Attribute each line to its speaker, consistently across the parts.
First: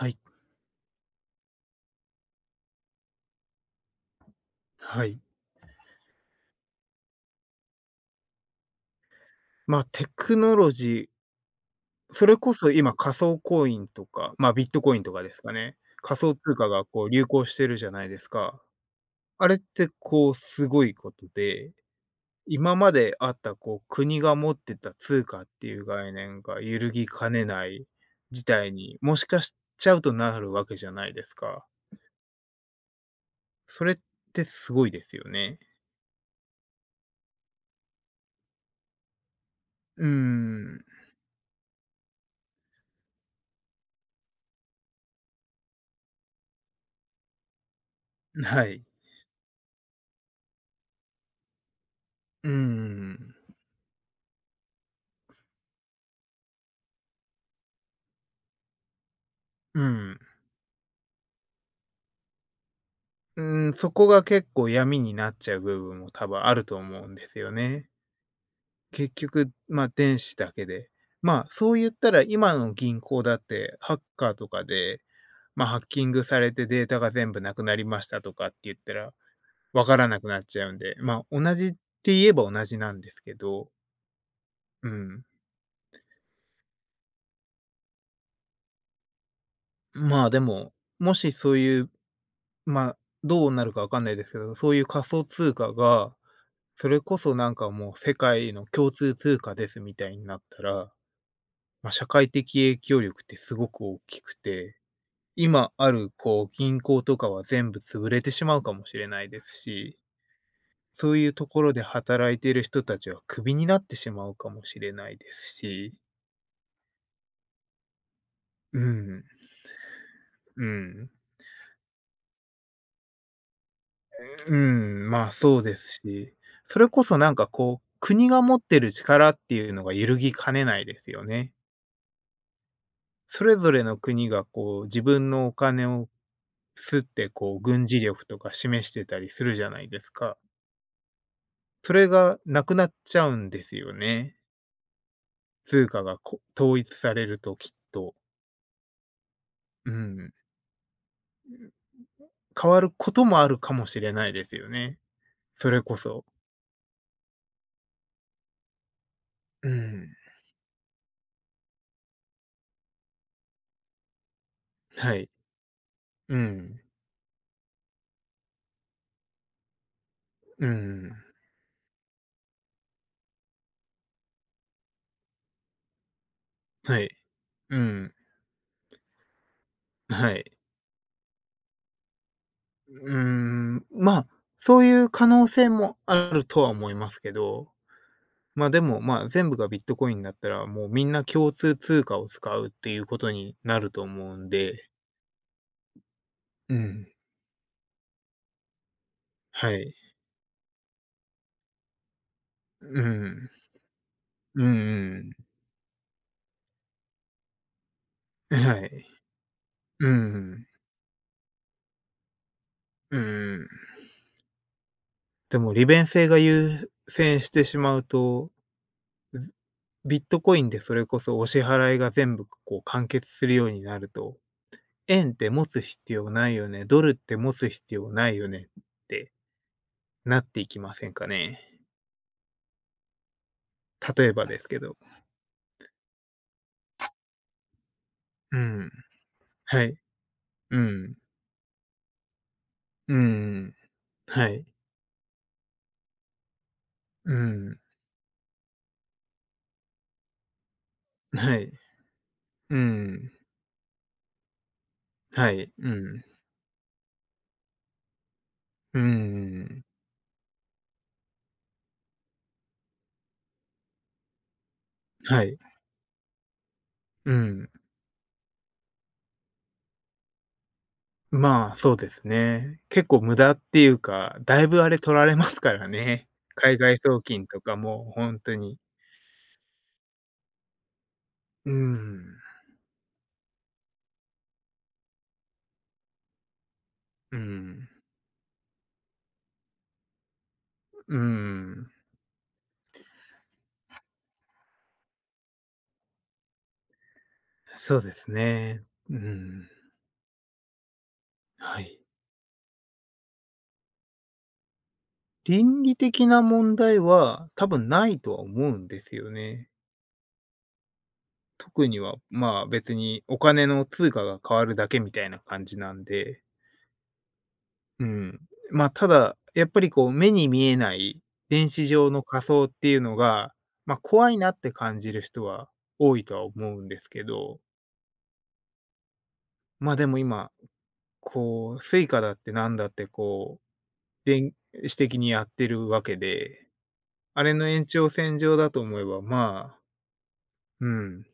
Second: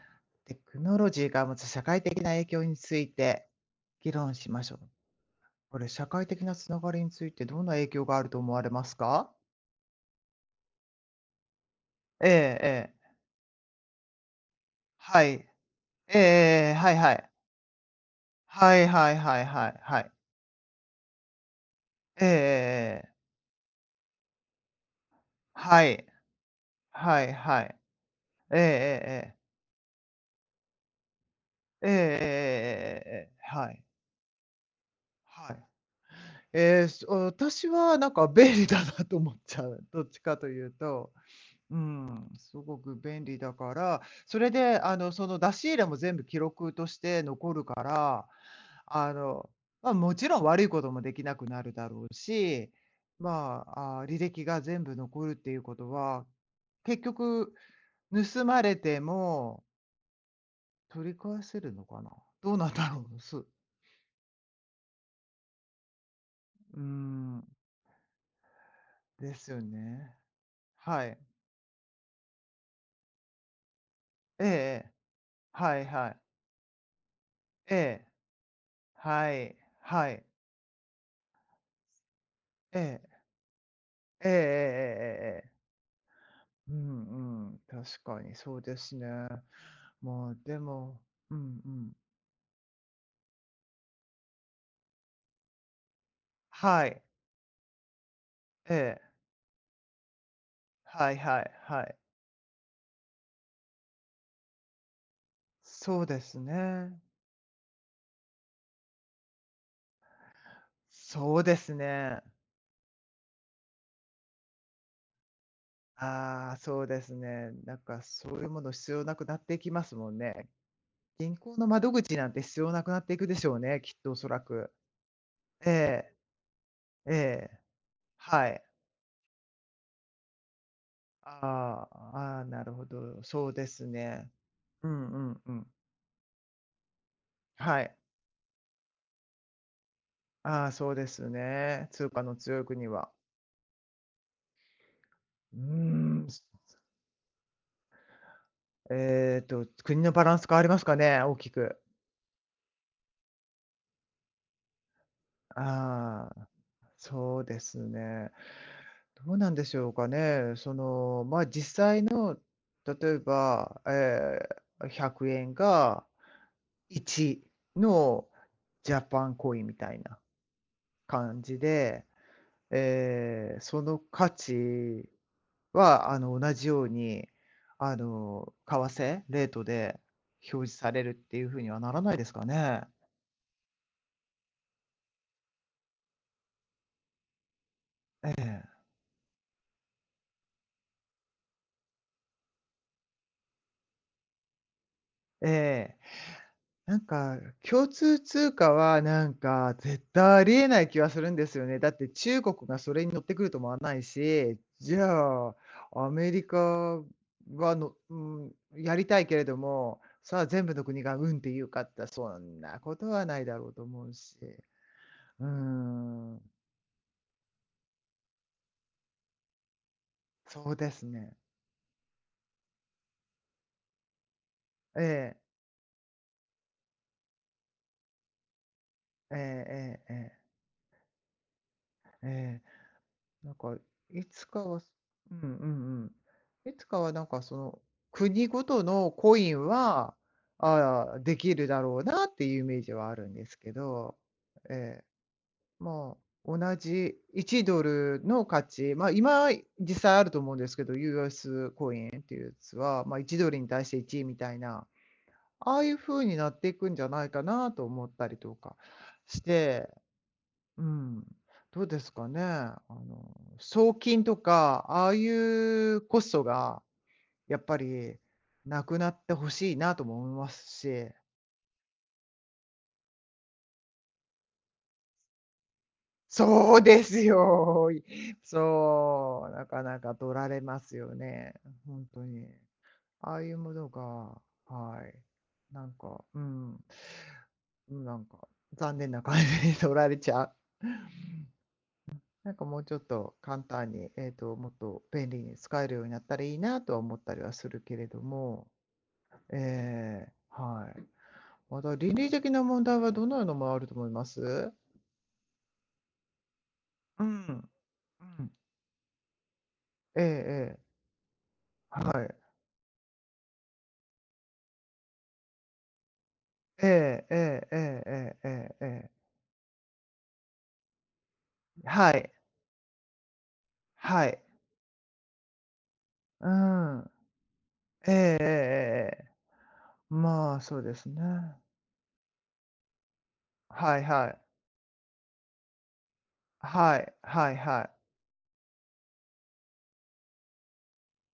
Speaker 1: はい。
Speaker 2: テクノロジーが持つ社会的な影響について議論しましょう。
Speaker 1: はい。
Speaker 2: これ、社会的なつながりについてどんな影響があると思われますか。
Speaker 1: テクノロジー、そ
Speaker 2: ええ
Speaker 1: れこそ今
Speaker 2: ええ。
Speaker 1: 仮想コインとか、ビットコインとか
Speaker 2: はい。
Speaker 1: ですかね。
Speaker 2: え
Speaker 1: 仮
Speaker 2: え
Speaker 1: 想通貨
Speaker 2: え
Speaker 1: がこう流
Speaker 2: え
Speaker 1: 行してるじゃないですか。
Speaker 2: はいはいはいはいはい
Speaker 1: あれっ
Speaker 2: はい
Speaker 1: て
Speaker 2: はい。
Speaker 1: こうすごいことで、
Speaker 2: え
Speaker 1: 今まであったこう国が持ってた通
Speaker 2: えええええ。
Speaker 1: 貨ってい
Speaker 2: は
Speaker 1: う
Speaker 2: い。
Speaker 1: 概念が揺るぎ
Speaker 2: は
Speaker 1: か
Speaker 2: い
Speaker 1: ね
Speaker 2: は
Speaker 1: な
Speaker 2: い。
Speaker 1: い事
Speaker 2: えええええ
Speaker 1: 態に、もし
Speaker 2: え。
Speaker 1: かしちゃうとなるわけじゃないですか。
Speaker 2: えええええええええええええ。はい。
Speaker 1: それってすごいですよ
Speaker 2: はい。
Speaker 1: ね。
Speaker 2: ええ、私はなんか便利だなと思っちゃう。
Speaker 1: う
Speaker 2: ど
Speaker 1: ー
Speaker 2: っちかという
Speaker 1: ん、
Speaker 2: と、うん、すごく便利だから、それで、その出し入れも全部記録として残るから、
Speaker 1: はい。
Speaker 2: あの、まあ、もちろん悪いこともできなくなるだろう
Speaker 1: うー
Speaker 2: し、
Speaker 1: ん、
Speaker 2: まあ、履歴が全部残るっていうことは、結局盗まれても
Speaker 1: うん。
Speaker 2: 取り返せるのかな？どうなんだろう？す
Speaker 1: う
Speaker 2: う
Speaker 1: そこが結構闇になっちゃう部分も多分あると思うんです
Speaker 2: ん、
Speaker 1: よね。結
Speaker 2: です
Speaker 1: 局、
Speaker 2: よね。
Speaker 1: 電子だけで。
Speaker 2: はい。
Speaker 1: そう言ったら今の銀行だってハッカーとか
Speaker 2: ええ、
Speaker 1: で、ハ
Speaker 2: はい
Speaker 1: ッキ
Speaker 2: は
Speaker 1: ン
Speaker 2: い。
Speaker 1: グされてデータが全部なく
Speaker 2: え
Speaker 1: なりま
Speaker 2: え。
Speaker 1: したとかって言ったら、
Speaker 2: はい。
Speaker 1: わから
Speaker 2: は
Speaker 1: な
Speaker 2: い。
Speaker 1: くなっちゃうんで、同じって言えば同じ
Speaker 2: え
Speaker 1: なんで
Speaker 2: え。
Speaker 1: すけど、
Speaker 2: えええ
Speaker 1: うん。
Speaker 2: えええええ。うんうん、確かにそうですね。
Speaker 1: ま
Speaker 2: ま
Speaker 1: あ、
Speaker 2: あ、
Speaker 1: で
Speaker 2: で
Speaker 1: も、
Speaker 2: も、
Speaker 1: もし
Speaker 2: う
Speaker 1: そう
Speaker 2: んう
Speaker 1: いう
Speaker 2: ん。
Speaker 1: まあ、どうなるかわかんないですけど、そういう仮想通貨が、
Speaker 2: は
Speaker 1: それ
Speaker 2: い。
Speaker 1: こそなんかもう世界の
Speaker 2: え
Speaker 1: 共
Speaker 2: え。
Speaker 1: 通通貨ですみたいになったら、
Speaker 2: はいはいはい。
Speaker 1: 社会的影響力ってすごく大きくて、今あ
Speaker 2: そう
Speaker 1: る
Speaker 2: です
Speaker 1: こう銀
Speaker 2: ね。
Speaker 1: 行とかは全部潰れてしまうかもしれないですし、そういう
Speaker 2: そう
Speaker 1: と
Speaker 2: で
Speaker 1: ころ
Speaker 2: す
Speaker 1: で
Speaker 2: ね。
Speaker 1: 働いている人たちはクビになってしまうかもしれないですし、
Speaker 2: ああ、そうですね。なんかそういうもの
Speaker 1: う
Speaker 2: 必要なく
Speaker 1: ん、
Speaker 2: なっていきますもんね。
Speaker 1: うん。
Speaker 2: 銀行の窓口なんて必要なくなっていくでしょうね、きっとおそらく。
Speaker 1: そう
Speaker 2: え
Speaker 1: ですし、それこ
Speaker 2: え、え
Speaker 1: そ
Speaker 2: え、
Speaker 1: こう、国が
Speaker 2: は
Speaker 1: 持っ
Speaker 2: い。
Speaker 1: てる力っていうのが揺るぎかねないですよね。
Speaker 2: ああ、ああ、なるほど。
Speaker 1: そ
Speaker 2: そう
Speaker 1: れ
Speaker 2: で
Speaker 1: ぞれ
Speaker 2: す
Speaker 1: の
Speaker 2: ね。
Speaker 1: 国がこう、
Speaker 2: う
Speaker 1: 自
Speaker 2: んう
Speaker 1: 分
Speaker 2: ん
Speaker 1: の
Speaker 2: う
Speaker 1: お
Speaker 2: ん。
Speaker 1: 金をすってこう、
Speaker 2: は
Speaker 1: 軍
Speaker 2: い。
Speaker 1: 事力とか示してたりするじゃないですか。
Speaker 2: ああ、そうですね。
Speaker 1: それ
Speaker 2: 通貨の
Speaker 1: が
Speaker 2: 強い
Speaker 1: なくな
Speaker 2: 国
Speaker 1: っ
Speaker 2: は。
Speaker 1: ちゃうんですよね。
Speaker 2: うー
Speaker 1: 通貨が
Speaker 2: ん、
Speaker 1: こ統一されるときっと。う
Speaker 2: 国のバ
Speaker 1: ん。
Speaker 2: ランス変わりますかね、大きく。
Speaker 1: 変わることもあるかもしれないですよね。それこそ。
Speaker 2: ああ、そうですね。どうなんで
Speaker 1: う
Speaker 2: しょうか
Speaker 1: ん。
Speaker 2: ね。その、まあ、実際の、例えば、えーひゃ
Speaker 1: は
Speaker 2: く
Speaker 1: い。
Speaker 2: え、100円が
Speaker 1: うん。
Speaker 2: 1のジャパンコインみたいな
Speaker 1: うん。
Speaker 2: 感じで、その価値は、同じよう
Speaker 1: はい。
Speaker 2: に、
Speaker 1: うん。
Speaker 2: 為替レートで
Speaker 1: はい。
Speaker 2: 表示されるっていうふうにはならないですかね？
Speaker 1: うーん、まあ、そういう可能性もあるとは思いますけど、
Speaker 2: え
Speaker 1: ま
Speaker 2: え。
Speaker 1: あ、でも、まあ、全部がビットコインだったら、もうみんな共通通貨を使うっていうことになると思うんで。
Speaker 2: ええ。
Speaker 1: う
Speaker 2: なん
Speaker 1: ん。
Speaker 2: か、共通通貨は、なん
Speaker 1: は
Speaker 2: か、
Speaker 1: い。
Speaker 2: 絶対ありえない気はするんですよね。だって中国がそ
Speaker 1: う
Speaker 2: れに乗ってくる
Speaker 1: ん。
Speaker 2: と思わないし、
Speaker 1: う
Speaker 2: じ
Speaker 1: ん
Speaker 2: ゃあ、アメリカがのうん、
Speaker 1: うん。は
Speaker 2: やりた
Speaker 1: い。
Speaker 2: いけれども、
Speaker 1: う
Speaker 2: さあ、全
Speaker 1: ん。
Speaker 2: 部の国が「うん」って言うかって、そんなこと
Speaker 1: う
Speaker 2: はないだろ
Speaker 1: ん。
Speaker 2: うと思うし。うー
Speaker 1: でも利便性が
Speaker 2: ん、
Speaker 1: 優先してしまうと、ずビットコイン
Speaker 2: そう
Speaker 1: で
Speaker 2: で
Speaker 1: そ
Speaker 2: す
Speaker 1: れこ
Speaker 2: ね。
Speaker 1: そお支払いが全部こう完結するようになると、
Speaker 2: え
Speaker 1: 円っ
Speaker 2: え、
Speaker 1: て持つ必要ないよね、ドルって持つ必要ないよねって
Speaker 2: えええええ
Speaker 1: な
Speaker 2: え、
Speaker 1: っていきませんかね。
Speaker 2: ええ、なんかい
Speaker 1: 例え
Speaker 2: つ
Speaker 1: ばで
Speaker 2: か
Speaker 1: すけ
Speaker 2: は、
Speaker 1: ど。
Speaker 2: うんうんうん。いつかはなんかその、国
Speaker 1: う
Speaker 2: ごと
Speaker 1: ん。
Speaker 2: のコイン
Speaker 1: はい。
Speaker 2: は、
Speaker 1: う
Speaker 2: あ
Speaker 1: ん。
Speaker 2: あ、できるだろうなっていうイメージはあ
Speaker 1: う
Speaker 2: るんですけ
Speaker 1: ん。
Speaker 2: ど、
Speaker 1: はい。
Speaker 2: ええ、まあ、同じ
Speaker 1: うん。
Speaker 2: $1 の価値、まあ、今実際あると思うんですけど、
Speaker 1: は
Speaker 2: US
Speaker 1: い。
Speaker 2: コインっていうや
Speaker 1: う
Speaker 2: つは、まあ、い
Speaker 1: ん。
Speaker 2: ちドルに対して1みたいな、
Speaker 1: はい。
Speaker 2: ああ
Speaker 1: う
Speaker 2: いう風
Speaker 1: ん。
Speaker 2: になっていくんじゃないかなと思ったりとか
Speaker 1: う
Speaker 2: し
Speaker 1: ん。
Speaker 2: て、うん。どうですかね。送金とか、ああい
Speaker 1: はい。
Speaker 2: うコストが
Speaker 1: う
Speaker 2: やっ
Speaker 1: ん。
Speaker 2: ぱりなくなってほしいなとも思いますし。
Speaker 1: そうですね。結構無駄っていうか、だいぶあれ取られますからね。
Speaker 2: そ
Speaker 1: 海
Speaker 2: う
Speaker 1: 外
Speaker 2: です
Speaker 1: 送金とか
Speaker 2: よ。
Speaker 1: も本当に。
Speaker 2: そう、なかなか取られますよね。
Speaker 1: う
Speaker 2: 本当
Speaker 1: ん。
Speaker 2: に。ああいうものが、はい。なんか、うん。
Speaker 1: うん。
Speaker 2: うん、なんか、残念な感じに取られちゃう。
Speaker 1: うん。
Speaker 2: なんかもうちょっと簡単に、もっと便利に使えるようになったらいいなとは思ったりはするけ
Speaker 1: そう
Speaker 2: れ
Speaker 1: で
Speaker 2: ど
Speaker 1: す
Speaker 2: も、
Speaker 1: ね。うん。
Speaker 2: はい。
Speaker 1: は
Speaker 2: また
Speaker 1: い。
Speaker 2: 倫理的な問題はどのようなものあると思います？
Speaker 1: 倫理的な問題
Speaker 2: う
Speaker 1: は多
Speaker 2: ん、
Speaker 1: 分ない
Speaker 2: う
Speaker 1: とは
Speaker 2: ん、
Speaker 1: 思うんですよね。
Speaker 2: ええ、ええ、
Speaker 1: 特に
Speaker 2: は
Speaker 1: は、
Speaker 2: い。
Speaker 1: 別にお金の通貨が変わるだけみたいな感じなんで。
Speaker 2: ええ、ええ、え
Speaker 1: う
Speaker 2: え、
Speaker 1: ん。
Speaker 2: ええ、え
Speaker 1: ま、た
Speaker 2: え、
Speaker 1: だ、やっぱりこう目に見えない電子
Speaker 2: は
Speaker 1: 上の
Speaker 2: い、
Speaker 1: 仮想っていうのが、ま、
Speaker 2: は
Speaker 1: 怖い
Speaker 2: い、
Speaker 1: なって感じる人は多いとは
Speaker 2: う
Speaker 1: 思うんです
Speaker 2: ん、
Speaker 1: けど、
Speaker 2: ええ、ええ、ええ、
Speaker 1: ま、でも今、
Speaker 2: まあ、そうですね。
Speaker 1: こう s u だってなんだってこう、
Speaker 2: はい、はい、
Speaker 1: 電子的にやってるわけで、
Speaker 2: はい、
Speaker 1: あ
Speaker 2: は
Speaker 1: れ
Speaker 2: い、
Speaker 1: の
Speaker 2: は
Speaker 1: 延
Speaker 2: い、
Speaker 1: 長線上だと思えば、うん。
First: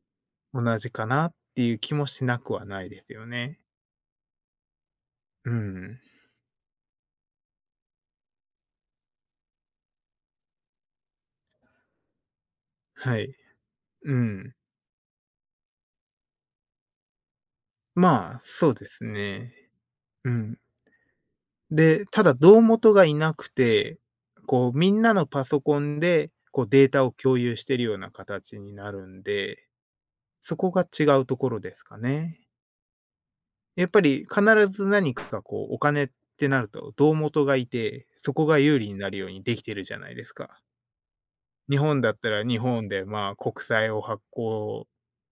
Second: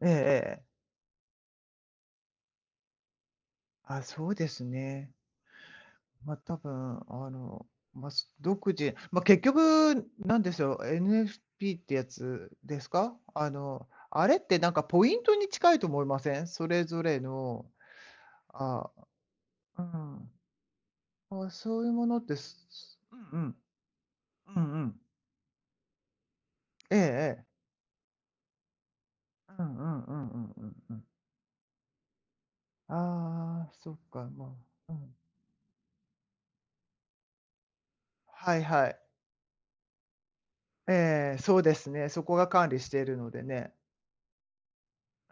Speaker 2: ええ、ええ、
Speaker 1: 同じかなっていう気もしなくはないですよね。
Speaker 2: あ、そうですね。
Speaker 1: うん。
Speaker 2: まあ、多分、まあ、独自、まあ、結局、なんですよ、 NFP ってやつですか？
Speaker 1: はい。う
Speaker 2: あれっ
Speaker 1: ん。
Speaker 2: てなんかポイントに近いと思いません？それぞれの、
Speaker 1: そうで
Speaker 2: あ、
Speaker 1: すね。
Speaker 2: うん。
Speaker 1: うん。
Speaker 2: あ、そういうも
Speaker 1: で、
Speaker 2: のっ
Speaker 1: ただ
Speaker 2: て、
Speaker 1: 胴元がいな
Speaker 2: うんう
Speaker 1: く
Speaker 2: ん。
Speaker 1: て、
Speaker 2: う
Speaker 1: こ
Speaker 2: んう
Speaker 1: うみ
Speaker 2: ん。
Speaker 1: んなのパソコンで、こうデー
Speaker 2: ええ
Speaker 1: タを共
Speaker 2: え
Speaker 1: 有
Speaker 2: え。
Speaker 1: しているような形になるん
Speaker 2: う
Speaker 1: で、
Speaker 2: んうんうんうん
Speaker 1: そ
Speaker 2: う
Speaker 1: こ
Speaker 2: ん
Speaker 1: が
Speaker 2: うん。
Speaker 1: 違うところですかね。
Speaker 2: ああ、
Speaker 1: や
Speaker 2: そ
Speaker 1: っ
Speaker 2: っ
Speaker 1: ぱり
Speaker 2: か、
Speaker 1: 必
Speaker 2: ま
Speaker 1: ず
Speaker 2: あ、う
Speaker 1: 何
Speaker 2: ん。
Speaker 1: かこうお金ってなると胴元がいて、そこ
Speaker 2: は
Speaker 1: が
Speaker 2: い
Speaker 1: 有
Speaker 2: は
Speaker 1: 利に
Speaker 2: い。
Speaker 1: なるようにできてるじゃないですか。
Speaker 2: ええ、そうで
Speaker 1: 日
Speaker 2: す
Speaker 1: 本
Speaker 2: ね、
Speaker 1: だっ
Speaker 2: そ
Speaker 1: た
Speaker 2: こ
Speaker 1: ら
Speaker 2: が
Speaker 1: 日
Speaker 2: 管理
Speaker 1: 本
Speaker 2: してい
Speaker 1: で、
Speaker 2: るので
Speaker 1: 国
Speaker 2: ね。
Speaker 1: 債を発行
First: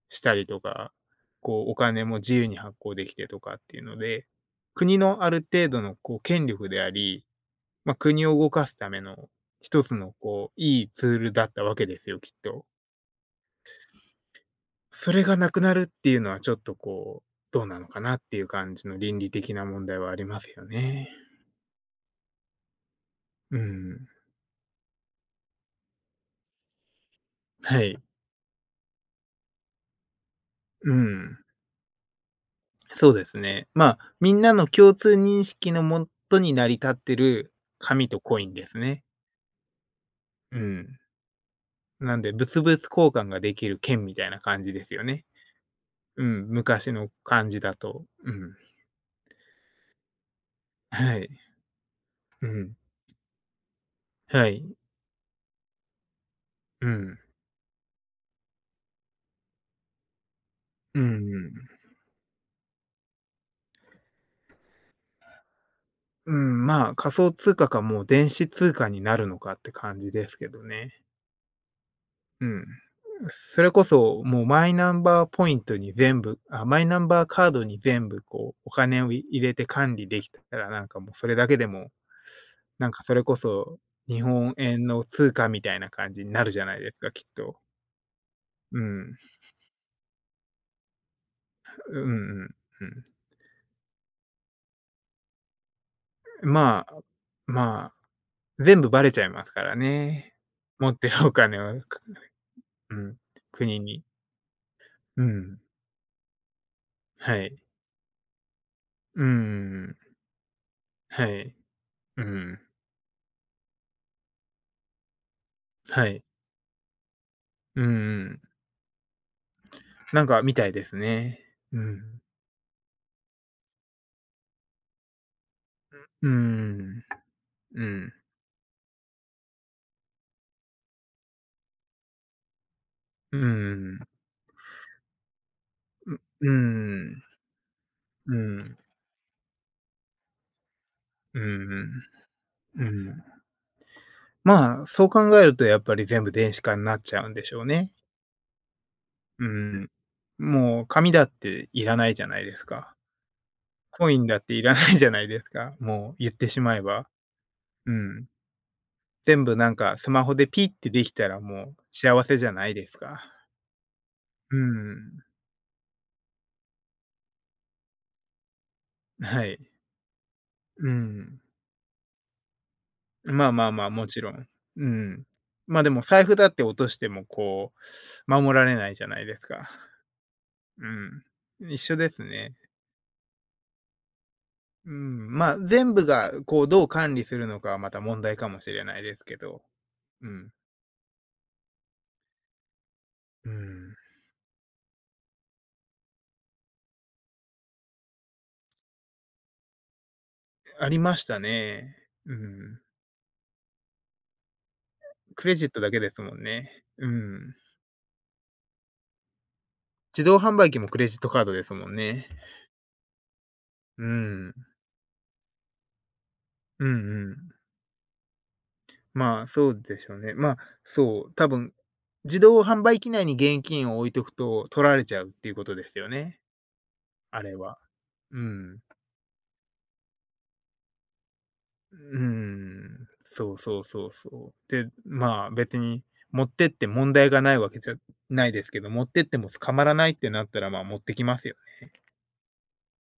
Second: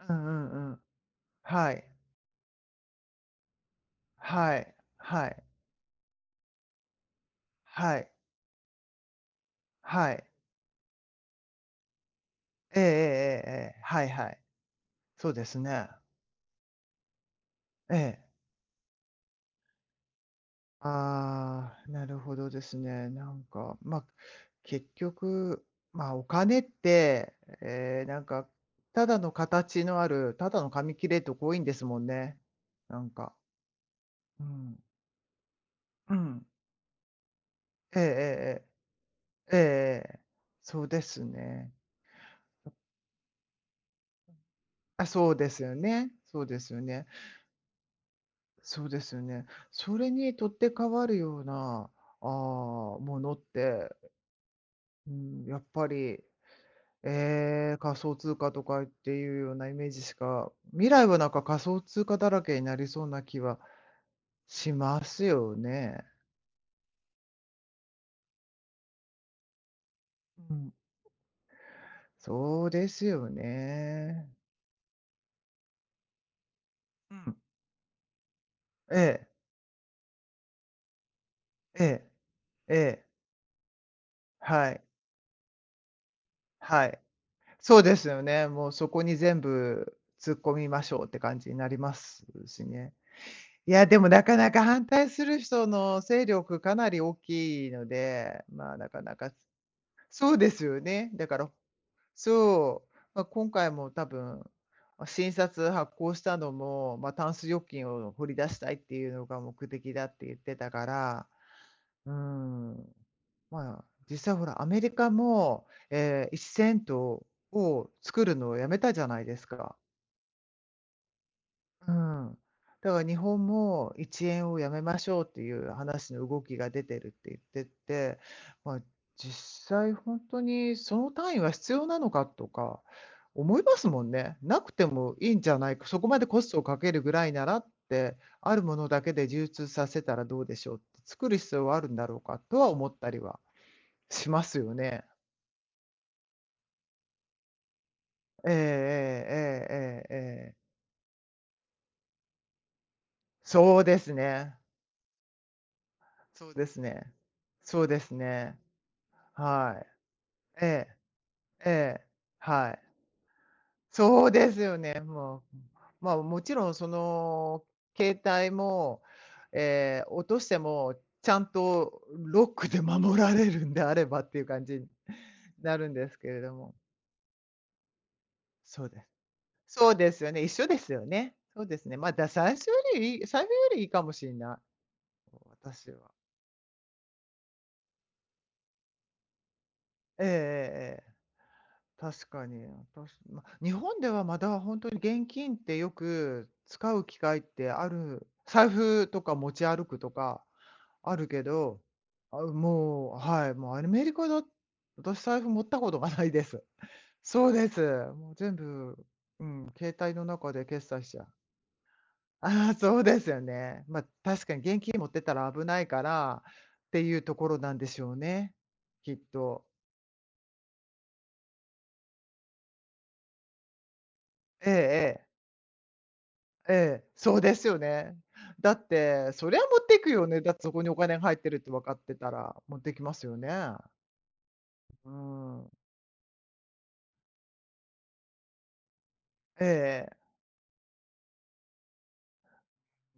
Speaker 2: う
Speaker 1: し
Speaker 2: んう
Speaker 1: たりと
Speaker 2: んうん。
Speaker 1: か、こう、
Speaker 2: は
Speaker 1: お
Speaker 2: い。
Speaker 1: 金も自由に発行できてとかっていうので、
Speaker 2: はい。
Speaker 1: 国の
Speaker 2: は
Speaker 1: あ
Speaker 2: い。
Speaker 1: る程度のこう、権力であり、
Speaker 2: はい。
Speaker 1: 国を動かすための一つ
Speaker 2: は
Speaker 1: の
Speaker 2: い。
Speaker 1: こう、いいツールだったわけですよ、きっと。
Speaker 2: ええええええええ。はいはい。
Speaker 1: それ
Speaker 2: そう
Speaker 1: が
Speaker 2: で
Speaker 1: な
Speaker 2: す
Speaker 1: くなるっ
Speaker 2: ね。
Speaker 1: ていうのはちょっとこう、どうなの
Speaker 2: え
Speaker 1: かな
Speaker 2: え。
Speaker 1: っていう感じの倫理的な問題はありますよね。
Speaker 2: ああ、なるほどですね。なん
Speaker 1: う
Speaker 2: か、まあ、
Speaker 1: ん。
Speaker 2: 結局、まあ、お金って、
Speaker 1: はい。
Speaker 2: なんか、ただの形のある、ただの
Speaker 1: う
Speaker 2: 紙切れと
Speaker 1: ん。
Speaker 2: こ多いんですもんね。なん
Speaker 1: そうで
Speaker 2: か。
Speaker 1: すね。みん
Speaker 2: う
Speaker 1: なの
Speaker 2: ん。
Speaker 1: 共通認識のも
Speaker 2: う
Speaker 1: と
Speaker 2: ん。
Speaker 1: に成り立ってる
Speaker 2: え
Speaker 1: 紙とコイン
Speaker 2: え
Speaker 1: ですね。
Speaker 2: ええええ。ええええ。
Speaker 1: う
Speaker 2: そう
Speaker 1: ん。
Speaker 2: ですね。
Speaker 1: なんで、物々交換ができる券みたいな感じですよ
Speaker 2: あ、
Speaker 1: ね。
Speaker 2: そうですよね。
Speaker 1: う
Speaker 2: そう
Speaker 1: ん、
Speaker 2: ですよ
Speaker 1: 昔
Speaker 2: ね。
Speaker 1: の感じだと。うん。
Speaker 2: そうですよね。それに取って代わ
Speaker 1: は
Speaker 2: る
Speaker 1: い。
Speaker 2: ような、ああ、
Speaker 1: うん。
Speaker 2: ものって、
Speaker 1: はい。
Speaker 2: うん、やっぱり、
Speaker 1: うん。
Speaker 2: ええ、仮想通貨とかっていうようなイメージしか、未
Speaker 1: う
Speaker 2: 来はなんか
Speaker 1: ん。
Speaker 2: 仮想通貨だらけになりそうな気はしますよね。
Speaker 1: うん、仮想通貨かもう電子通貨になるのかって感じですけ
Speaker 2: う
Speaker 1: ど
Speaker 2: ん、
Speaker 1: ね。うん。
Speaker 2: そうですよ
Speaker 1: それこそ、
Speaker 2: ね。
Speaker 1: もうマイナンバーポイントに全部あ、マイナン
Speaker 2: うん。う
Speaker 1: バー
Speaker 2: ん、
Speaker 1: カードに全部こう、お
Speaker 2: え
Speaker 1: 金を
Speaker 2: え、
Speaker 1: 入れて管理できたら、なんかもうそれだけで
Speaker 2: え
Speaker 1: も、
Speaker 2: え、え
Speaker 1: なんか
Speaker 2: え、
Speaker 1: それこそ日本
Speaker 2: はい、
Speaker 1: 円の通貨みたいな感じになるじゃない
Speaker 2: は
Speaker 1: です
Speaker 2: い。
Speaker 1: か、きっと。
Speaker 2: そうですよね。もう
Speaker 1: う
Speaker 2: そこに
Speaker 1: ん。
Speaker 2: 全部突っ込みましょうって感じになりま
Speaker 1: うんう
Speaker 2: す
Speaker 1: ん
Speaker 2: し
Speaker 1: う
Speaker 2: ね。
Speaker 1: ん。
Speaker 2: いや、でもなかなか反対する人の勢力か
Speaker 1: ま
Speaker 2: な
Speaker 1: あ、
Speaker 2: り大きいの
Speaker 1: まあ、
Speaker 2: で、まあ、
Speaker 1: 全
Speaker 2: な
Speaker 1: 部
Speaker 2: か
Speaker 1: バレ
Speaker 2: な
Speaker 1: ちゃい
Speaker 2: か。
Speaker 1: ますから
Speaker 2: そ
Speaker 1: ね。
Speaker 2: うですよ
Speaker 1: 持って
Speaker 2: ね。
Speaker 1: る
Speaker 2: だ
Speaker 1: お
Speaker 2: から、
Speaker 1: 金は、
Speaker 2: そ
Speaker 1: う
Speaker 2: う、
Speaker 1: ん、
Speaker 2: まあ、今回
Speaker 1: 国
Speaker 2: も
Speaker 1: に。
Speaker 2: 多分、ま、
Speaker 1: う
Speaker 2: 新
Speaker 1: ん。
Speaker 2: 札発行したのも、まあ、タン
Speaker 1: は
Speaker 2: ス預
Speaker 1: い。
Speaker 2: 金を掘り出したいっていう
Speaker 1: う
Speaker 2: の
Speaker 1: ん
Speaker 2: が目
Speaker 1: う
Speaker 2: 的
Speaker 1: ん。
Speaker 2: だって言ってたから、
Speaker 1: はい。
Speaker 2: う
Speaker 1: うん。
Speaker 2: ん、まあ、実際ほらアメリカも、
Speaker 1: はい。
Speaker 2: ええ、1セント
Speaker 1: うん
Speaker 2: を
Speaker 1: う
Speaker 2: 作る
Speaker 1: ん。
Speaker 2: のをやめたじゃないですか。
Speaker 1: なんかみたいですね。う
Speaker 2: う
Speaker 1: ん。
Speaker 2: ん。だから日本も一円をやめましょうっていう話の
Speaker 1: うー
Speaker 2: 動きが出て
Speaker 1: ん。
Speaker 2: るって言って
Speaker 1: うん。
Speaker 2: て、まあ、実際本当にその単位は必要なのかとか
Speaker 1: うー
Speaker 2: 思います
Speaker 1: ん。
Speaker 2: もんね。なくてもいいんじゃないか、そこまでコ
Speaker 1: う
Speaker 2: ス
Speaker 1: ー
Speaker 2: トをかけるぐ
Speaker 1: ん。
Speaker 2: らいならって、
Speaker 1: う
Speaker 2: あるも
Speaker 1: ん。
Speaker 2: のだけで流通させたらどうでしょうって、作る
Speaker 1: う
Speaker 2: 必要はあるん
Speaker 1: ん
Speaker 2: だろうかとは
Speaker 1: うん。う
Speaker 2: 思ったり
Speaker 1: ん。
Speaker 2: はしますよね。
Speaker 1: そう考えるとやっぱり全部電子化になっちゃうんでしょうね。
Speaker 2: え
Speaker 1: うん。
Speaker 2: えええええええ。
Speaker 1: もう紙だっていらないじゃないですか。
Speaker 2: そうで
Speaker 1: コ
Speaker 2: す
Speaker 1: インだって
Speaker 2: ね。
Speaker 1: いらないじゃないですか。もう言って
Speaker 2: そう
Speaker 1: し
Speaker 2: で
Speaker 1: ま
Speaker 2: す
Speaker 1: えば。
Speaker 2: ね。そう
Speaker 1: う
Speaker 2: です
Speaker 1: ん。
Speaker 2: ね。
Speaker 1: 全部なん
Speaker 2: はい。
Speaker 1: かスマホでピッ
Speaker 2: え
Speaker 1: てできたら
Speaker 2: え、え
Speaker 1: もう
Speaker 2: え、
Speaker 1: 幸せじゃな
Speaker 2: は
Speaker 1: い
Speaker 2: い。
Speaker 1: ですか。
Speaker 2: そうで
Speaker 1: う
Speaker 2: すよね。
Speaker 1: ん。
Speaker 2: もう、まあ、もちろんその携帯も、
Speaker 1: はい。
Speaker 2: ええ、落として
Speaker 1: う
Speaker 2: もちゃ
Speaker 1: ん。
Speaker 2: んとロックで守られ
Speaker 1: まあ
Speaker 2: る
Speaker 1: まあ
Speaker 2: んで
Speaker 1: まあ、
Speaker 2: あれ
Speaker 1: もち
Speaker 2: ばっ
Speaker 1: ろ
Speaker 2: ていう
Speaker 1: ん。
Speaker 2: 感じ
Speaker 1: う
Speaker 2: に
Speaker 1: ん。
Speaker 2: な
Speaker 1: ま、
Speaker 2: る
Speaker 1: で
Speaker 2: ん
Speaker 1: も
Speaker 2: です
Speaker 1: 財
Speaker 2: け
Speaker 1: 布
Speaker 2: れ
Speaker 1: だっ
Speaker 2: ど
Speaker 1: て
Speaker 2: も。
Speaker 1: 落としてもこう、守られ
Speaker 2: そう
Speaker 1: ない
Speaker 2: で
Speaker 1: じ
Speaker 2: す。
Speaker 1: ゃないですか。
Speaker 2: そうですよね、一緒で
Speaker 1: う
Speaker 2: すよ
Speaker 1: ん。
Speaker 2: ね。そうで
Speaker 1: 一
Speaker 2: す
Speaker 1: 緒
Speaker 2: ね。ま
Speaker 1: で
Speaker 2: あ、
Speaker 1: すね。
Speaker 2: 財布よりいいかもしれない、
Speaker 1: うん、ま、
Speaker 2: 私
Speaker 1: 全部
Speaker 2: は。
Speaker 1: がこう、どう管理するのかはまた問題かもしれないですけど。
Speaker 2: ええええ
Speaker 1: うん。
Speaker 2: ええ。確かに。私、ま、
Speaker 1: う
Speaker 2: 日
Speaker 1: ん。
Speaker 2: 本ではまだ本当に現金ってよく使う機会ってある、財布とか持ち歩くとか
Speaker 1: あり
Speaker 2: あ
Speaker 1: まし
Speaker 2: る
Speaker 1: た
Speaker 2: けど、
Speaker 1: ね。う
Speaker 2: あ、
Speaker 1: ん。
Speaker 2: もう、はい、もうアメリカだ、私財
Speaker 1: ク
Speaker 2: 布
Speaker 1: レ
Speaker 2: 持っ
Speaker 1: ジッ
Speaker 2: た
Speaker 1: ト
Speaker 2: こ
Speaker 1: だ
Speaker 2: と
Speaker 1: け
Speaker 2: が
Speaker 1: です
Speaker 2: ない
Speaker 1: も
Speaker 2: で
Speaker 1: ん
Speaker 2: す。
Speaker 1: ね。う
Speaker 2: そう
Speaker 1: ん。
Speaker 2: です。もう全部、うん、携帯の
Speaker 1: 自動
Speaker 2: 中
Speaker 1: 販
Speaker 2: で
Speaker 1: 売機
Speaker 2: 決
Speaker 1: もク
Speaker 2: 済
Speaker 1: レ
Speaker 2: し
Speaker 1: ジ
Speaker 2: ち
Speaker 1: ッ
Speaker 2: ゃう。
Speaker 1: トカードですもんね。
Speaker 2: ああ、そうですよね。ま
Speaker 1: う
Speaker 2: あ、確か
Speaker 1: ん。
Speaker 2: に現金持ってたら危ないから
Speaker 1: うん
Speaker 2: っ
Speaker 1: う
Speaker 2: ていうとこ
Speaker 1: ん。
Speaker 2: ろなんでしょうね、きっと。
Speaker 1: そうでしょうね。そう、多分、自動販売機内に現金を置いとくと
Speaker 2: ええ
Speaker 1: 取られちゃ
Speaker 2: え
Speaker 1: う
Speaker 2: え。
Speaker 1: っていうことですよね、
Speaker 2: ええ、そう
Speaker 1: あれ
Speaker 2: ですよ
Speaker 1: は。
Speaker 2: ね。
Speaker 1: う
Speaker 2: だ
Speaker 1: ん。
Speaker 2: って、そりゃ持っていくよね。だってそこにお金が入ってるって分かって
Speaker 1: う
Speaker 2: たら、持ってき
Speaker 1: ん。
Speaker 2: ますよね。
Speaker 1: そうそうそうそう。で、
Speaker 2: うーん。
Speaker 1: 別に持ってって問題がないわけじゃないですけど、持ってっても捕まら
Speaker 2: え
Speaker 1: ないっ
Speaker 2: え、
Speaker 1: てなったら、持ってきますよね。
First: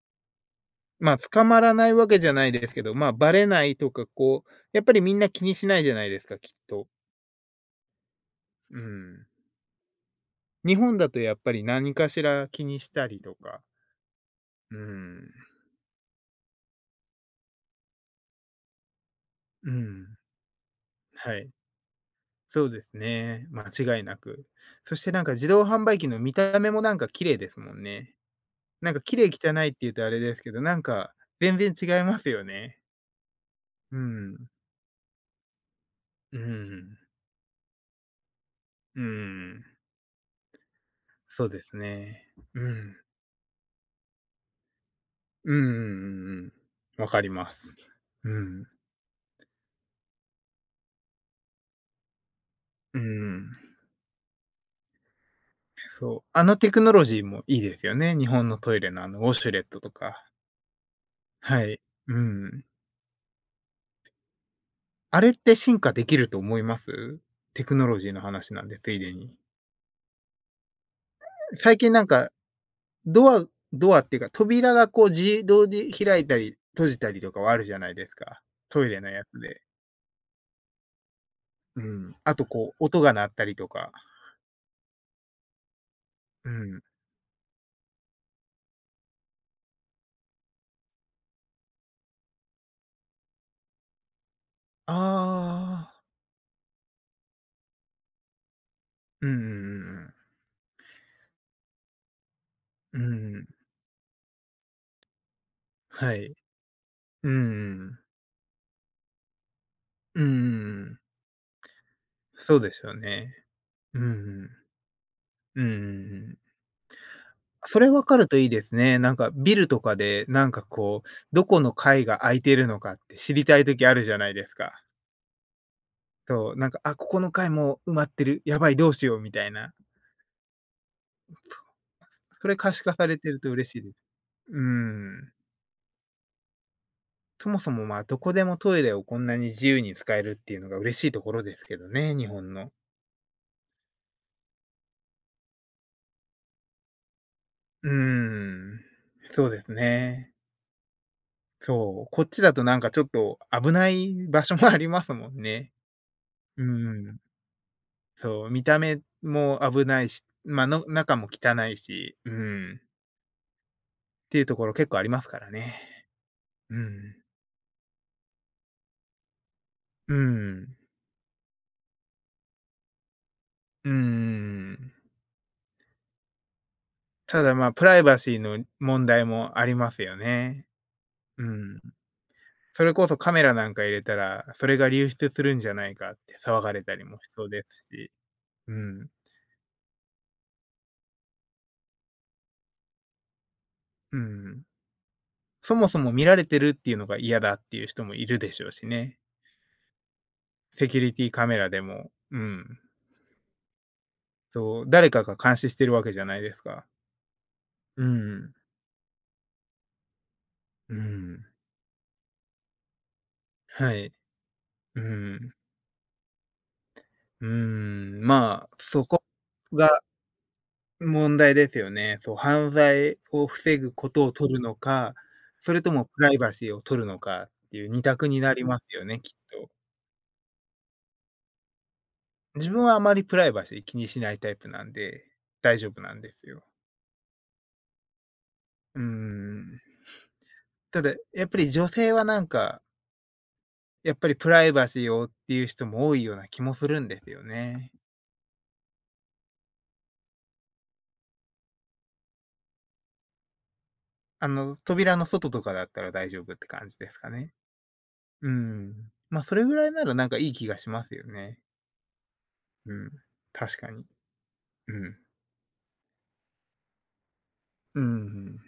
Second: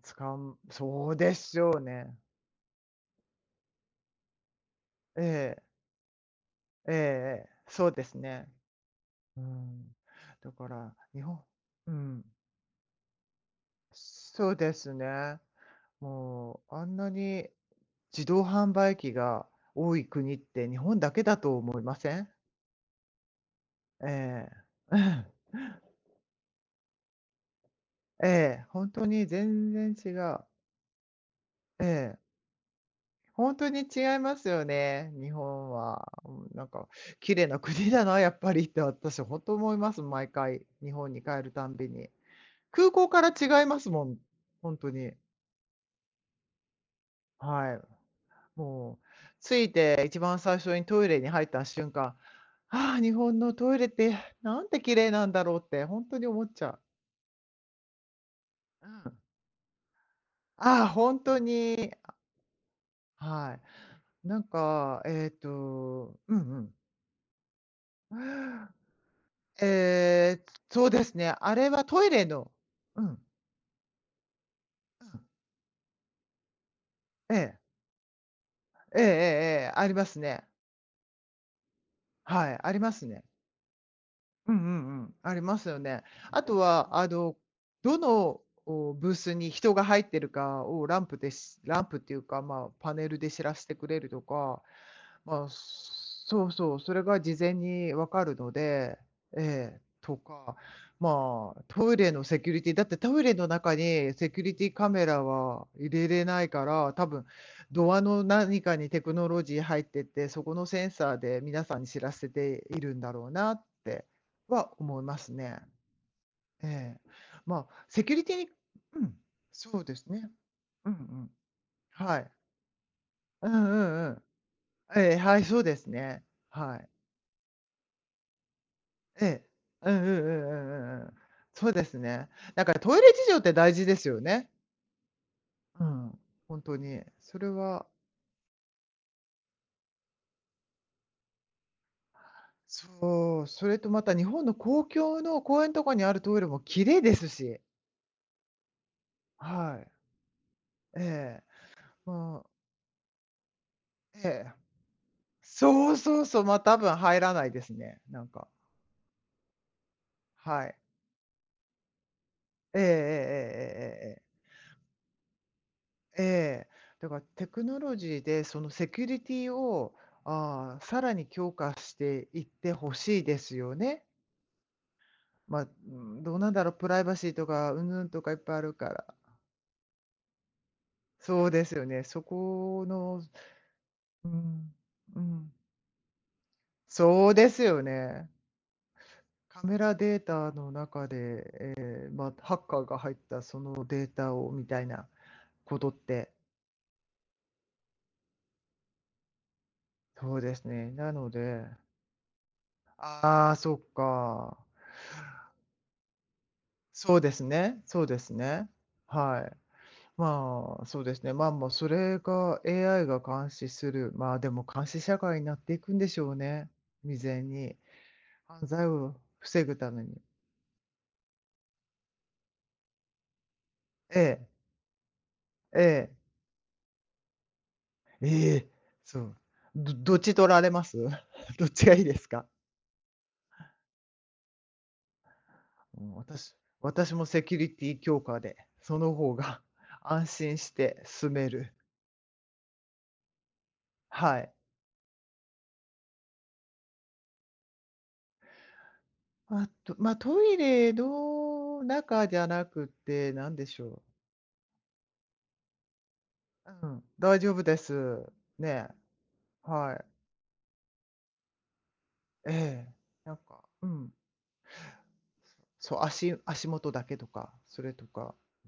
Speaker 2: 使うそうで
Speaker 1: 捕
Speaker 2: し
Speaker 1: ま
Speaker 2: ょ
Speaker 1: ら
Speaker 2: う
Speaker 1: ないわ
Speaker 2: ね。
Speaker 1: けじゃないですけど、バレないとか、こう、やっぱりみん
Speaker 2: え
Speaker 1: な気に
Speaker 2: え、
Speaker 1: しないじゃないですか、きっと。
Speaker 2: ええええ、そうですね。
Speaker 1: うん。
Speaker 2: うん。だか
Speaker 1: 日
Speaker 2: ら、
Speaker 1: 本だ
Speaker 2: 日
Speaker 1: とやっ
Speaker 2: 本、
Speaker 1: ぱり
Speaker 2: う
Speaker 1: 何かし
Speaker 2: ん。
Speaker 1: ら気にしたりとか、
Speaker 2: そうで
Speaker 1: う
Speaker 2: す
Speaker 1: ん。
Speaker 2: ね。もう、あんなに自動販売機が
Speaker 1: う
Speaker 2: 多い
Speaker 1: ん、
Speaker 2: 国って日本だけ
Speaker 1: は
Speaker 2: だ
Speaker 1: い。
Speaker 2: と思いません？
Speaker 1: そうですね。間違いなく。
Speaker 2: ええ。
Speaker 1: そ
Speaker 2: う
Speaker 1: してなん
Speaker 2: ん、
Speaker 1: か自動販売機の見た目もなんか綺麗ですもんね。
Speaker 2: ええ、本
Speaker 1: なんか
Speaker 2: 当
Speaker 1: 綺
Speaker 2: に
Speaker 1: 麗汚いっ
Speaker 2: 全
Speaker 1: て言う
Speaker 2: 然
Speaker 1: と
Speaker 2: 違
Speaker 1: あれです
Speaker 2: う。
Speaker 1: けど、なんか全然違
Speaker 2: え
Speaker 1: い
Speaker 2: え、
Speaker 1: ますよね。
Speaker 2: 本当に
Speaker 1: う
Speaker 2: 違います
Speaker 1: ん。
Speaker 2: よね、日本は。う
Speaker 1: う
Speaker 2: ん、なんか
Speaker 1: ん。
Speaker 2: 綺麗な国だな、やっぱりって
Speaker 1: う
Speaker 2: 私本当
Speaker 1: ん。
Speaker 2: 思います、毎回、日本に帰
Speaker 1: そう
Speaker 2: る
Speaker 1: で
Speaker 2: たん
Speaker 1: す
Speaker 2: びに。
Speaker 1: ね。う
Speaker 2: 空
Speaker 1: ん。
Speaker 2: 港から違いますもん、本当に。
Speaker 1: うんうんうんうん。わかりま
Speaker 2: は
Speaker 1: す。
Speaker 2: い。
Speaker 1: うん。
Speaker 2: もう着いて一番最初にトイレに入った瞬間、ああ、
Speaker 1: う
Speaker 2: 日本
Speaker 1: ん。
Speaker 2: のトイレってなんて綺麗なんだろうって本当
Speaker 1: そう。
Speaker 2: に思
Speaker 1: あ
Speaker 2: っ
Speaker 1: の
Speaker 2: ちゃ
Speaker 1: テ
Speaker 2: う。
Speaker 1: クノロジーもいいですよね。日本のトイ
Speaker 2: う
Speaker 1: レのあ
Speaker 2: ん。
Speaker 1: のウォシュレットとか。
Speaker 2: ああ、本当
Speaker 1: はい。
Speaker 2: に。
Speaker 1: うん。
Speaker 2: はい。なんか、
Speaker 1: あれって進化できる
Speaker 2: う
Speaker 1: と思い
Speaker 2: ん、
Speaker 1: ます？テクノロジー
Speaker 2: う
Speaker 1: の話な
Speaker 2: ん。
Speaker 1: んで、ついでに。
Speaker 2: ええ、そうですね。あれ
Speaker 1: 最
Speaker 2: は
Speaker 1: 近な
Speaker 2: ト
Speaker 1: ん
Speaker 2: イレ
Speaker 1: か、
Speaker 2: の、うん。
Speaker 1: ドアドアっていうか、扉がこう自動で開いたり閉じたりと
Speaker 2: え
Speaker 1: かはあ
Speaker 2: え。
Speaker 1: るじゃないですか。トイレ
Speaker 2: ええええ
Speaker 1: のやつで。
Speaker 2: ええ、ありますね。
Speaker 1: うん。あと
Speaker 2: はい、あ
Speaker 1: こ
Speaker 2: り
Speaker 1: う、
Speaker 2: ま
Speaker 1: 音
Speaker 2: す
Speaker 1: が
Speaker 2: ね。
Speaker 1: 鳴ったりとか。
Speaker 2: うんうんうん、ありますよね。あ
Speaker 1: う
Speaker 2: と
Speaker 1: ん。
Speaker 2: は、どの、お、ブースに人が入ってるかを、ランプっていうか、まあ、パネルで知らしてくれるとか、まあ、
Speaker 1: ああ。
Speaker 2: そうそう、それが事前にわかるので、
Speaker 1: うんう
Speaker 2: ええ、
Speaker 1: ん
Speaker 2: とか、まあ、トイレのセキュリティ、だって
Speaker 1: うんう
Speaker 2: トイレ
Speaker 1: ん。う
Speaker 2: の
Speaker 1: ん
Speaker 2: 中にセキュリティカメラは入れ
Speaker 1: は
Speaker 2: れ
Speaker 1: い。
Speaker 2: ないから、多分
Speaker 1: うんうんう
Speaker 2: ド
Speaker 1: ん。
Speaker 2: アの何かにテクノロジー入って
Speaker 1: うんう
Speaker 2: て、
Speaker 1: ん
Speaker 2: そこの
Speaker 1: う
Speaker 2: セン
Speaker 1: ん。
Speaker 2: サーで皆さんに知らせ
Speaker 1: そう
Speaker 2: て
Speaker 1: で
Speaker 2: い
Speaker 1: すよ
Speaker 2: るんだろう
Speaker 1: ね。
Speaker 2: なっ
Speaker 1: うん
Speaker 2: て
Speaker 1: うん。うん
Speaker 2: は思いますね。
Speaker 1: うんうん。
Speaker 2: ええ。ま
Speaker 1: そ
Speaker 2: あ、
Speaker 1: れ
Speaker 2: セ
Speaker 1: 分
Speaker 2: キュ
Speaker 1: か
Speaker 2: リ
Speaker 1: る
Speaker 2: ティ
Speaker 1: とい
Speaker 2: に、
Speaker 1: いです
Speaker 2: う
Speaker 1: ね。なん
Speaker 2: ん。
Speaker 1: かビル
Speaker 2: そ
Speaker 1: と
Speaker 2: うで
Speaker 1: か
Speaker 2: す
Speaker 1: で、
Speaker 2: ね。
Speaker 1: なんか
Speaker 2: うんう
Speaker 1: こう、
Speaker 2: ん。
Speaker 1: どこの階
Speaker 2: は
Speaker 1: が
Speaker 2: い。
Speaker 1: 空いてるのかって知り
Speaker 2: うんう
Speaker 1: たい時ある
Speaker 2: んう
Speaker 1: じゃ
Speaker 2: ん。
Speaker 1: ないですか。
Speaker 2: ええ、はい、そうですね。
Speaker 1: そう、なん
Speaker 2: は
Speaker 1: か、
Speaker 2: い。
Speaker 1: あ、ここの階もう埋まってる、やばい、どうしよう
Speaker 2: え
Speaker 1: み
Speaker 2: え。
Speaker 1: たいな。
Speaker 2: うんうんうんうんうんうん。そうですね。
Speaker 1: それ
Speaker 2: だか
Speaker 1: 可
Speaker 2: ら
Speaker 1: 視化
Speaker 2: トイレ
Speaker 1: され
Speaker 2: 事
Speaker 1: て
Speaker 2: 情
Speaker 1: る
Speaker 2: っ
Speaker 1: と
Speaker 2: て
Speaker 1: 嬉
Speaker 2: 大
Speaker 1: しい
Speaker 2: 事
Speaker 1: で
Speaker 2: で
Speaker 1: す。
Speaker 2: すよね。
Speaker 1: うーん。
Speaker 2: うん、ほんとに。それ
Speaker 1: そもそ
Speaker 2: は、
Speaker 1: も、ま、あ、どこでもトイレをこんなに自由に使えるっていうのが嬉しいところですけどね、日本の。
Speaker 2: そう、それとまた日本の公共の公園とかにあるトイレも綺麗ですし。
Speaker 1: うーん、そうです
Speaker 2: はい。
Speaker 1: ね。
Speaker 2: ええ。
Speaker 1: そう、こっち
Speaker 2: まあ、
Speaker 1: だとなんかちょっと危ない
Speaker 2: え
Speaker 1: 場
Speaker 2: え。
Speaker 1: 所もありますもんね。
Speaker 2: そうそうそう、ま、
Speaker 1: うー
Speaker 2: 多分
Speaker 1: ん。
Speaker 2: 入らないですね、なん
Speaker 1: そ
Speaker 2: か。
Speaker 1: う、見た目も危ないし、ま、
Speaker 2: はい。
Speaker 1: の中も汚いし、うん、
Speaker 2: え
Speaker 1: っ
Speaker 2: ええ
Speaker 1: ていうところ結構ありますからね。
Speaker 2: えええええええ。ええ。
Speaker 1: う
Speaker 2: だか
Speaker 1: ん。
Speaker 2: らテクノロジーでそのセキュリティを、
Speaker 1: うん。
Speaker 2: ああ、さらに強化していってほしいですよ
Speaker 1: う
Speaker 2: ね。
Speaker 1: ん。
Speaker 2: まあ、うん、どうなんだろう、プライバシー
Speaker 1: た
Speaker 2: と
Speaker 1: だ、
Speaker 2: かう
Speaker 1: プ
Speaker 2: ん
Speaker 1: ラ
Speaker 2: ぬ
Speaker 1: イ
Speaker 2: ん
Speaker 1: バ
Speaker 2: とかい
Speaker 1: シ
Speaker 2: っ
Speaker 1: ー
Speaker 2: ぱいあ
Speaker 1: の
Speaker 2: るから。
Speaker 1: 問題もありますよね。う
Speaker 2: そうです
Speaker 1: ん。
Speaker 2: よね。そ
Speaker 1: そ
Speaker 2: こ
Speaker 1: れこそ
Speaker 2: の、
Speaker 1: カメラなんか入れた
Speaker 2: う
Speaker 1: ら、そ
Speaker 2: ん、
Speaker 1: れが流
Speaker 2: う
Speaker 1: 出す
Speaker 2: ん。
Speaker 1: るんじゃないかって騒がれたりもし
Speaker 2: そう
Speaker 1: そ
Speaker 2: で
Speaker 1: う
Speaker 2: す
Speaker 1: で
Speaker 2: よ
Speaker 1: すし、
Speaker 2: ね。
Speaker 1: うん。
Speaker 2: カメラデータの中で、ええ、まあ、ハッカーが入ったそのデー
Speaker 1: う
Speaker 2: タをみ
Speaker 1: ん。
Speaker 2: たいな
Speaker 1: そ
Speaker 2: こ
Speaker 1: も
Speaker 2: とっ
Speaker 1: そも見
Speaker 2: て、
Speaker 1: られてるっていうのが嫌だっていう人もいるでしょうしね。
Speaker 2: そうですね。
Speaker 1: セキュ
Speaker 2: な
Speaker 1: リテ
Speaker 2: の
Speaker 1: ィカメ
Speaker 2: で、
Speaker 1: ラでも、うん。
Speaker 2: ああ、そっか。
Speaker 1: そう、誰かが監視してるわけじゃないですか。
Speaker 2: そうですね、そ
Speaker 1: う
Speaker 2: うです
Speaker 1: ん、
Speaker 2: ね。はい。まあ、
Speaker 1: う
Speaker 2: そうですね。
Speaker 1: ん、
Speaker 2: まあ、もうそれが AI が監視す
Speaker 1: は
Speaker 2: る、
Speaker 1: い、
Speaker 2: まあ、でも監
Speaker 1: う
Speaker 2: 視社会にな
Speaker 1: ん、
Speaker 2: っていくんでしょうね、未然に。犯罪
Speaker 1: そ
Speaker 2: を
Speaker 1: こ
Speaker 2: 防ぐ
Speaker 1: が
Speaker 2: ために。
Speaker 1: 問題ですよね。そう、犯罪を防ぐこ
Speaker 2: え
Speaker 1: とを
Speaker 2: え、
Speaker 1: 取るのか、それとも
Speaker 2: え
Speaker 1: プライバシーを取るのかっていう二
Speaker 2: え、
Speaker 1: 択にな
Speaker 2: え
Speaker 1: り
Speaker 2: え、
Speaker 1: ますよ
Speaker 2: そ
Speaker 1: ね、きっ
Speaker 2: う。
Speaker 1: と。
Speaker 2: どっち取られます？どっちがいいですか？
Speaker 1: 自分はあまりプライバシー気にしないタイプなんで、大丈夫
Speaker 2: うん、
Speaker 1: なんですよ。
Speaker 2: 私もセキュリティ強化で、そ
Speaker 1: う
Speaker 2: の方が
Speaker 1: ん。
Speaker 2: 安心して
Speaker 1: ただ、
Speaker 2: 住
Speaker 1: や
Speaker 2: め
Speaker 1: っぱり
Speaker 2: る。
Speaker 1: 女性はなんか、やっぱり
Speaker 2: は
Speaker 1: プ
Speaker 2: い。
Speaker 1: ライバシーをっていう人も多いような気もするんですよね。
Speaker 2: あと、まあ、トイレの中じゃなくて、なんでしょう。
Speaker 1: あの、扉の外とかだったら大丈夫って
Speaker 2: う
Speaker 1: 感じ
Speaker 2: ん、
Speaker 1: ですか
Speaker 2: 大丈
Speaker 1: ね。
Speaker 2: 夫です。
Speaker 1: う
Speaker 2: ね、
Speaker 1: ん。それぐらい
Speaker 2: は
Speaker 1: な
Speaker 2: い。
Speaker 1: らなんかいい気がしますよね。
Speaker 2: ええ。
Speaker 1: うん、
Speaker 2: なんか、
Speaker 1: 確
Speaker 2: う
Speaker 1: かに。
Speaker 2: ん、
Speaker 1: うん。
Speaker 2: そう、足元だけとか、それ
Speaker 1: うん
Speaker 2: と
Speaker 1: う
Speaker 2: か。
Speaker 1: ん